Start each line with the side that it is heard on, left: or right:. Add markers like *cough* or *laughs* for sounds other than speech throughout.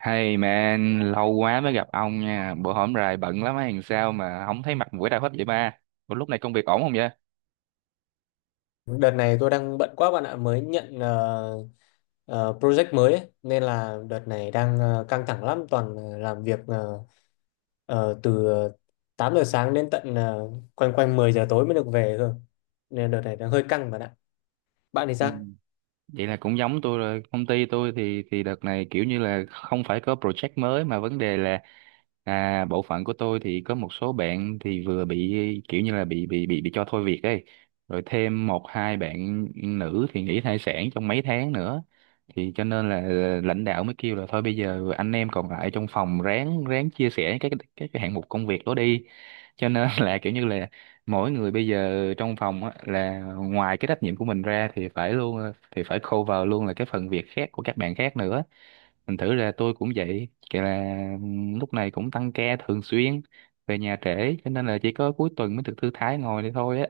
right: Hey man, lâu quá mới gặp ông nha. Bữa hổm rày bận lắm hay làm sao mà không thấy mặt mũi đâu hết vậy ba. Ủa lúc này công việc ổn không vậy?
left: Đợt này tôi đang bận quá bạn ạ, mới nhận project mới ấy. Nên là đợt này đang căng thẳng lắm, toàn làm việc từ 8 giờ sáng đến tận quanh quanh 10 giờ tối mới được về cơ. Nên đợt này đang hơi căng bạn ạ. Bạn thì sao?
right: Vậy là cũng giống tôi rồi, công ty tôi thì đợt này kiểu như là không phải có project mới, mà vấn đề là, à, bộ phận của tôi thì có một số bạn thì vừa bị kiểu như là bị cho thôi việc ấy, rồi thêm một hai bạn nữ thì nghỉ thai sản trong mấy tháng nữa, thì cho nên là lãnh đạo mới kêu là thôi bây giờ anh em còn lại trong phòng ráng ráng chia sẻ các cái hạng mục công việc đó đi, cho nên *laughs* là kiểu như là mỗi người bây giờ trong phòng á, là ngoài cái trách nhiệm của mình ra thì phải cover luôn là cái phần việc khác của các bạn khác nữa. Thành thử là tôi cũng vậy, kể là lúc này cũng tăng ca thường xuyên, về nhà trễ, cho nên là chỉ có cuối tuần mới được thư thái ngồi đây thôi á.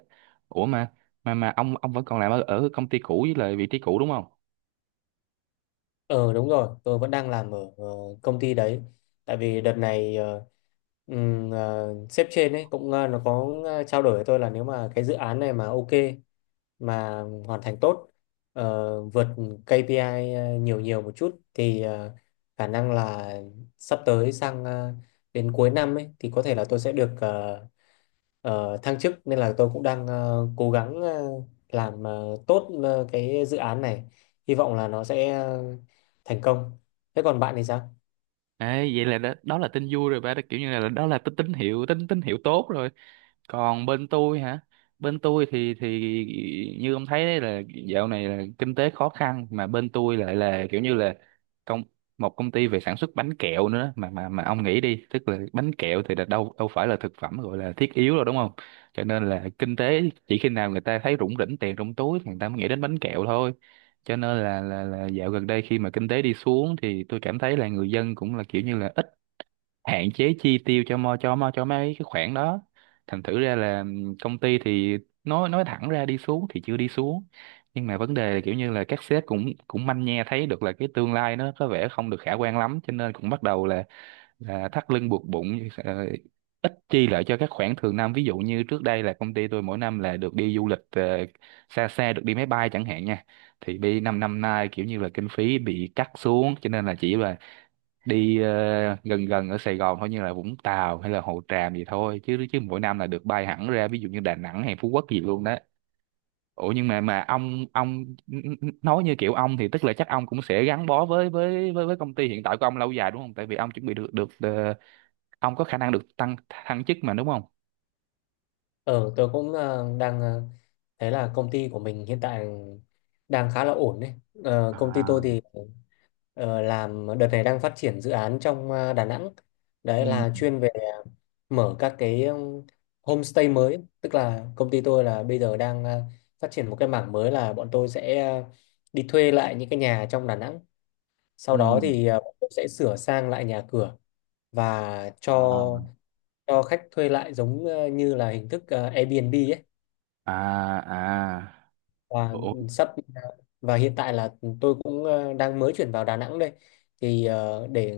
right: Ủa mà ông vẫn còn làm ở công ty cũ với lại vị trí cũ đúng không?
left: Ờ đúng rồi, tôi vẫn đang làm ở công ty đấy. Tại vì đợt này sếp trên ấy cũng nó có trao đổi với tôi là nếu mà cái dự án này mà ok mà hoàn thành tốt, vượt KPI nhiều nhiều một chút thì khả năng là sắp tới sang đến cuối năm ấy thì có thể là tôi sẽ được thăng chức. Nên là tôi cũng đang cố gắng làm tốt cái dự án này, hy vọng là nó sẽ thành công. Thế còn bạn thì sao?
right: Ê, vậy là đó là tin vui rồi ba đó, kiểu như là đó là tín tín hiệu tốt rồi. Còn bên tôi hả? Bên tôi thì như ông thấy đấy, là dạo này là kinh tế khó khăn, mà bên tôi lại là kiểu như là công một công ty về sản xuất bánh kẹo nữa, mà ông nghĩ đi, tức là bánh kẹo thì là đâu đâu phải là thực phẩm gọi là thiết yếu rồi đúng không? Cho nên là kinh tế, chỉ khi nào người ta thấy rủng rỉnh tiền trong túi thì người ta mới nghĩ đến bánh kẹo thôi. Cho nên là dạo gần đây, khi mà kinh tế đi xuống, thì tôi cảm thấy là người dân cũng là kiểu như là ít, hạn chế chi tiêu cho mấy cái khoản đó. Thành thử ra là công ty thì nói thẳng ra, đi xuống thì chưa đi xuống, nhưng mà vấn đề là kiểu như là các sếp cũng cũng manh nha thấy được là cái tương lai nó có vẻ không được khả quan lắm, cho nên cũng bắt đầu là thắt lưng buộc bụng, ít chi lại cho các khoản thường năm, ví dụ như trước đây là công ty tôi mỗi năm là được đi du lịch, xa xa, được đi máy bay chẳng hạn nha. Thì đi năm năm nay kiểu như là kinh phí bị cắt xuống cho nên là chỉ là đi, gần gần ở Sài Gòn thôi, như là Vũng Tàu hay là Hồ Tràm gì thôi, chứ chứ mỗi năm là được bay hẳn ra ví dụ như Đà Nẵng hay Phú Quốc gì luôn đó. Ủa nhưng mà ông nói như kiểu ông thì tức là chắc ông cũng sẽ gắn bó với công ty hiện tại của ông lâu dài đúng không, tại vì ông chuẩn bị được được ờ, ông có khả năng được thăng chức mà đúng không?
left: Ờ, tôi cũng đang thấy là công ty của mình hiện tại đang khá là ổn đấy. Ờ, công ty tôi
right: À.
left: thì làm đợt này đang phát triển dự án trong Đà Nẵng. Đấy
right: Ừ,
left: là chuyên về mở các cái homestay mới. Tức là công ty tôi là bây giờ đang phát triển một cái mảng mới là bọn tôi sẽ đi thuê lại những cái nhà trong Đà Nẵng. Sau
right: ừ.
left: đó thì bọn tôi sẽ sửa sang lại nhà cửa và
right: À,
left: cho khách thuê lại giống như là hình thức Airbnb ấy.
right: à, à.
left: và
right: Ủa.
left: sắp và hiện tại là tôi cũng đang mới chuyển vào Đà Nẵng đây, thì để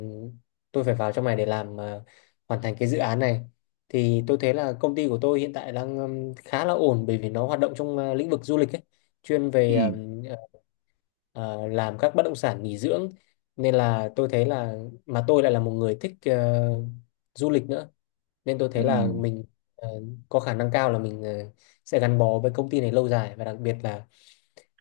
left: tôi phải vào trong này để làm, hoàn thành cái dự án này. Thì tôi thấy là công ty của tôi hiện tại đang khá là ổn bởi vì nó hoạt động trong lĩnh vực du lịch ấy, chuyên
right: Ừ,
left: về ờ, làm các bất động sản nghỉ dưỡng. Nên là tôi thấy là mà tôi lại là một người thích du lịch nữa, nên tôi thấy
right: ừ,
left: Ừ là mình ờ, có khả năng cao là mình sẽ gắn bó với công ty này lâu dài. Và đặc biệt là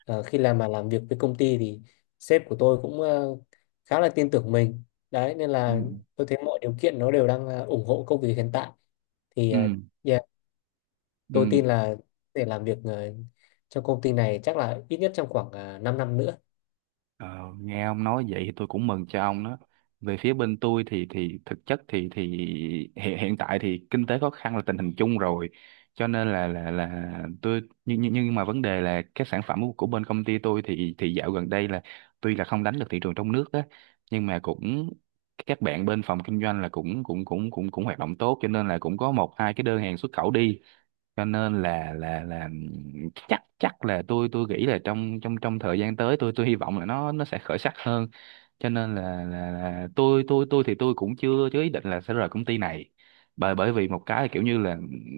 left: khi làm mà làm việc với công ty thì sếp của tôi cũng khá là tin tưởng mình. Đấy nên
right: ừ,
left: là tôi thấy mọi điều kiện nó đều đang ủng hộ công việc hiện tại. Thì
right: ừ,
left: yeah,
right: ừ.
left: tôi tin là để làm việc trong công ty này chắc là ít nhất trong khoảng 5 năm nữa.
right: Ờ, nghe ông nói vậy thì tôi cũng mừng cho ông đó. Về phía bên tôi thì thực chất thì hiện hiện tại thì kinh tế khó khăn là tình hình chung rồi. Cho nên là nhưng mà vấn đề là các sản phẩm của bên công ty tôi thì dạo gần đây là tuy là không đánh được thị trường trong nước á, nhưng mà cũng các bạn bên phòng kinh doanh là cũng cũng cũng cũng cũng hoạt động tốt, cho nên là cũng có một hai cái đơn hàng xuất khẩu đi. Cho nên là chắc chắc là tôi nghĩ là trong trong trong thời gian tới, tôi hy vọng là nó sẽ khởi sắc hơn. Cho nên là tôi thì tôi cũng chưa chưa ý định là sẽ rời công ty này. Bởi bởi vì một cái là kiểu như là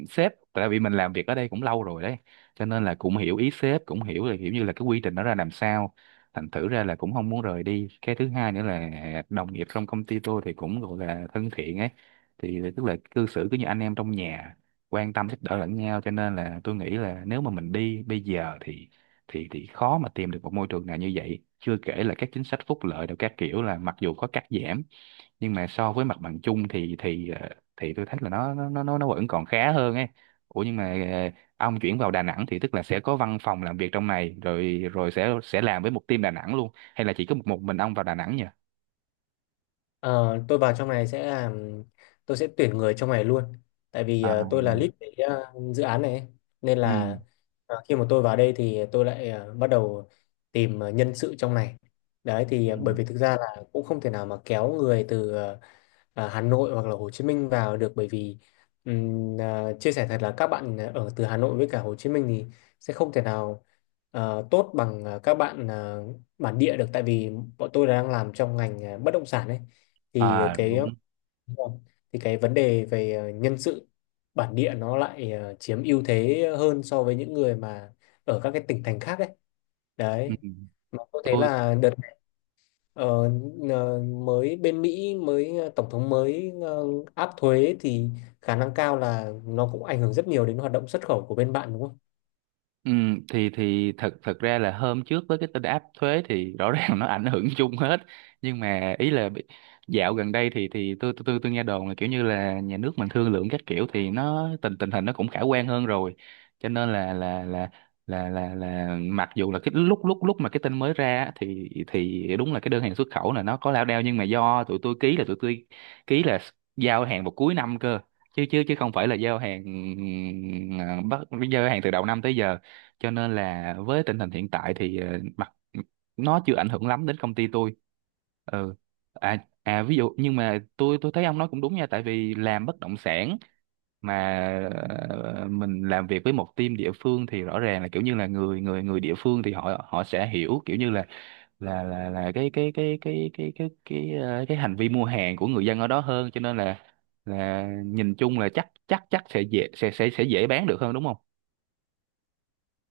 right: sếp, tại vì mình làm việc ở đây cũng lâu rồi đấy, cho nên là cũng hiểu ý sếp, cũng hiểu là kiểu như là cái quy trình nó ra làm sao. Thành thử ra là cũng không muốn rời đi. Cái thứ hai nữa là đồng nghiệp trong công ty tôi thì cũng gọi là thân thiện ấy, thì tức là cư xử cứ như anh em trong nhà, quan tâm giúp đỡ lẫn nhau, cho nên là tôi nghĩ là nếu mà mình đi bây giờ thì thì khó mà tìm được một môi trường nào như vậy, chưa kể là các chính sách phúc lợi đều các kiểu là mặc dù có cắt giảm, nhưng mà so với mặt bằng chung thì tôi thấy là nó vẫn còn khá hơn ấy. Ủa nhưng mà, ông chuyển vào Đà Nẵng thì tức là sẽ có văn phòng làm việc trong này, rồi rồi sẽ làm với một team Đà Nẵng luôn, hay là chỉ có một mình ông vào Đà Nẵng nhỉ?
left: Ờ, tôi vào trong này sẽ làm, tôi sẽ tuyển người trong này luôn, tại vì
right: À,
left: tôi là lead cái dự án này ấy. Nên
right: ừ,
left: là khi mà tôi vào đây thì tôi lại bắt đầu tìm nhân sự trong này. Đấy thì
right: ừ.
left: bởi vì thực ra là cũng không thể nào mà kéo người từ Hà Nội hoặc là Hồ Chí Minh vào được, bởi vì chia sẻ thật là các bạn ở từ Hà Nội với cả Hồ Chí Minh thì sẽ không thể nào tốt bằng các bạn bản địa được. Tại vì bọn tôi đang làm trong ngành bất động sản ấy, thì
right: À
left: cái
right: đúng.
left: đúng rồi, thì cái vấn đề về nhân sự bản địa nó lại chiếm ưu thế hơn so với những người mà ở các cái tỉnh thành khác ấy.
right: Ừ.
left: Đấy, mà có thể
right: Tôi
left: là đợt này, ờ, mới bên Mỹ mới tổng thống mới áp thuế, thì khả năng cao là nó cũng ảnh hưởng rất nhiều đến hoạt động xuất khẩu của bên bạn đúng không?
right: Ừ, thì thật thật ra là hôm trước với cái tin áp thuế thì rõ *laughs* ràng nó ảnh hưởng chung hết, nhưng mà ý là dạo gần đây thì tôi nghe đồn là kiểu như là nhà nước mình thương lượng các kiểu thì nó tình tình hình nó cũng khả quan hơn rồi. Cho nên là mặc dù là cái lúc lúc lúc mà cái tin mới ra á, thì đúng là cái đơn hàng xuất khẩu là nó có lao đao, nhưng mà do tụi tôi ký là ký là giao hàng vào cuối năm cơ, chứ chứ chứ không phải là giao hàng, ừ, bắt giao hàng từ đầu năm tới giờ. Cho nên là với tình hình hiện tại thì mặt nó chưa ảnh hưởng lắm đến công ty tôi. Ừ. À. À, ví dụ, nhưng mà tôi thấy ông nói cũng đúng nha, tại vì làm bất động sản mà, mình làm việc với một team địa phương thì rõ ràng là kiểu như là người người người địa phương thì họ họ sẽ hiểu kiểu như là là cái hành vi mua hàng của người dân ở đó hơn, cho nên là nhìn chung là chắc chắc chắc sẽ dễ, sẽ dễ bán được hơn đúng không?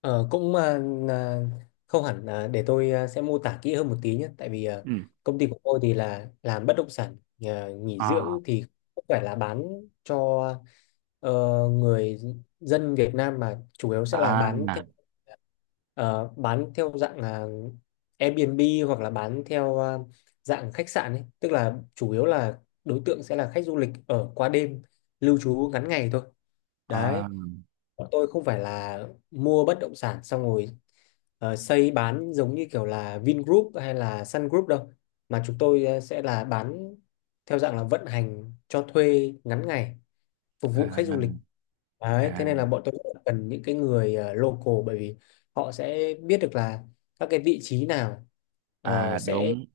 left: Ờ, cũng à, là không hẳn, là để tôi à, sẽ mô tả kỹ hơn một tí nhé. Tại vì à,
right: Ừ.
left: công ty của tôi thì là làm bất động sản à, nghỉ
right: À,
left: dưỡng, thì không phải là bán cho ờ, người dân Việt Nam mà chủ yếu sẽ là bán theo
right: à,
left: ờ, bán theo dạng là Airbnb hoặc là bán theo à, dạng khách sạn ấy, tức là chủ yếu là đối tượng sẽ là khách du lịch ở qua đêm lưu trú ngắn ngày thôi. Đấy,
right: à,
left: bọn tôi không phải là mua bất động sản xong rồi xây bán giống như kiểu là Vingroup hay là Sun Group đâu, mà chúng tôi sẽ là bán theo dạng là vận hành cho thuê ngắn ngày phục vụ khách du
right: à,
left: lịch. Đấy, thế nên
right: à,
left: là bọn tôi rất là cần những cái người local, bởi vì họ sẽ biết được là các cái vị trí nào ờ,
right: à.
left: sẽ
right: Đúng,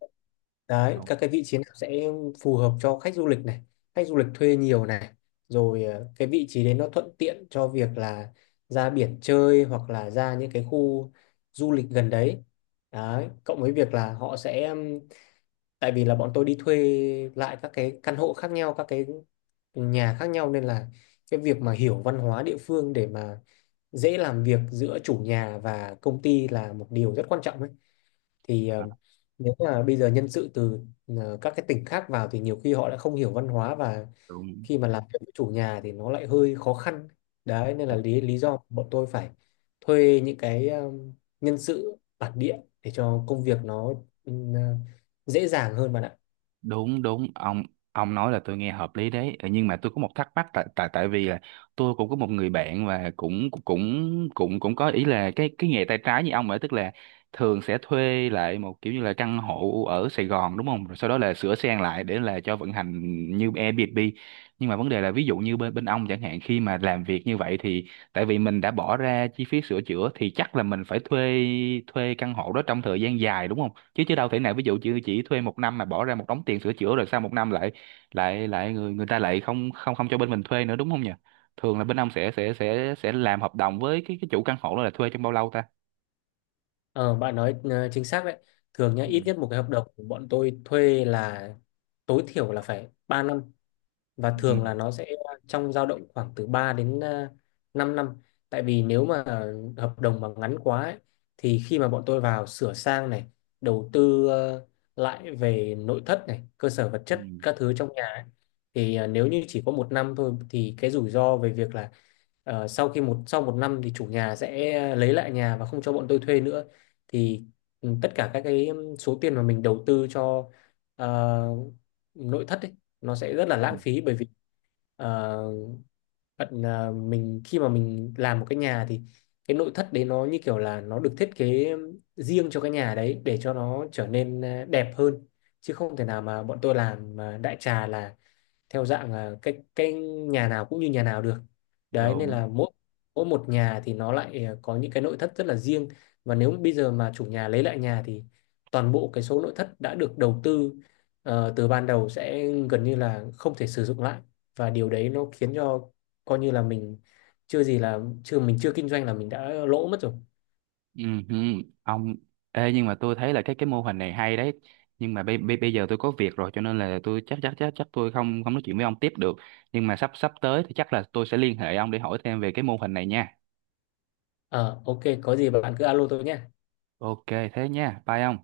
left: đấy
right: đúng.
left: các cái vị trí nào sẽ phù hợp cho khách du lịch này, khách du lịch thuê nhiều này, rồi cái vị trí đấy nó thuận tiện cho việc là ra biển chơi hoặc là ra những cái khu du lịch gần đấy. Đấy, cộng với việc là họ sẽ, tại vì là bọn tôi đi thuê lại các cái căn hộ khác nhau, các cái nhà khác nhau, nên là cái việc mà hiểu văn hóa địa phương để mà dễ làm việc giữa chủ nhà và công ty là một điều rất quan trọng ấy. Thì
right: À,
left: nếu mà bây giờ nhân sự từ các cái tỉnh khác vào thì nhiều khi họ lại không hiểu văn hóa, và
right: đúng,
left: khi mà làm việc với chủ nhà thì nó lại hơi khó khăn. Đấy nên là
right: đúng,
left: lý lý do bọn tôi phải thuê những cái nhân sự bản địa để cho công việc nó ừ, ờ, dễ dàng hơn bạn ạ.
right: đúng, đúng. Ông nói là tôi nghe hợp lý đấy. Ờ, nhưng mà tôi có một thắc mắc, tại tại tại vì là tôi cũng có một người bạn và cũng cũng cũng cũng có ý là cái nghề tay trái như ông ấy, tức là thường sẽ thuê lại một kiểu như là căn hộ ở Sài Gòn đúng không, rồi sau đó là sửa sang lại để là cho vận hành như Airbnb. Nhưng mà vấn đề là ví dụ như bên bên ông chẳng hạn, khi mà làm việc như vậy thì tại vì mình đã bỏ ra chi phí sửa chữa thì chắc là mình phải thuê, thuê căn hộ đó trong thời gian dài đúng không, chứ chứ đâu thể nào ví dụ chỉ thuê một năm mà bỏ ra một đống tiền sửa chữa rồi sau một năm lại lại lại người người ta lại không không không cho bên mình thuê nữa đúng không nhỉ? Thường là bên ông sẽ làm hợp đồng với cái chủ căn hộ đó là thuê trong bao lâu ta?
left: Ờ, bạn nói chính xác đấy. Thường nhá,
right: Ừ.
left: ít nhất một cái hợp đồng của bọn tôi thuê là tối thiểu là phải 3 năm, và
right: Ừ,
left: thường là nó sẽ trong dao động khoảng từ 3 đến à, 5 năm. Tại vì nếu mà hợp đồng mà ngắn quá ấy, thì khi mà bọn tôi vào sửa sang này, đầu tư lại về nội thất này, cơ sở vật chất
right: ừ,
left: các thứ trong nhà ấy, thì nếu như chỉ có 1 năm thôi thì cái rủi ro về việc là sau khi 1 sau 1 năm thì chủ nhà sẽ lấy lại nhà và không cho bọn tôi thuê nữa, thì ừ, tất cả các cái số tiền mà mình đầu tư cho ờ, nội thất ấy, nó sẽ rất
right: ừ.
left: là
right: Ừ.
left: lãng phí. Bởi vì ờ, bạn à, mình khi mà mình làm một cái nhà thì cái nội thất đấy nó như kiểu là nó được thiết kế riêng cho cái nhà đấy để cho nó trở nên à, đẹp hơn, chứ không thể nào mà bọn tôi làm à, đại trà là theo dạng là cái nhà nào cũng như nhà nào được. Đấy nên
right: Đúng.
left: là mỗi mỗi một nhà thì nó lại à, có những cái nội thất rất là riêng, và nếu bây giờ mà chủ nhà lấy lại nhà thì toàn bộ cái số nội thất đã được đầu tư từ ban đầu sẽ gần như là không thể sử dụng lại, và điều đấy nó khiến cho coi như là mình chưa gì là chưa mình chưa kinh doanh là mình đã lỗ mất rồi.
right: Ừ, ừ. ông Ê, nhưng mà tôi thấy là cái mô hình này hay đấy, nhưng mà bây bây bây giờ tôi có việc rồi, cho nên là tôi chắc chắc chắc chắc tôi không không nói chuyện với ông tiếp được, nhưng mà sắp sắp tới thì chắc là tôi sẽ liên hệ ông để hỏi thêm về cái mô hình này nha.
left: Ờ ok, có gì bạn cứ alo tôi nhé.
right: Ok, thế nha, bye ông.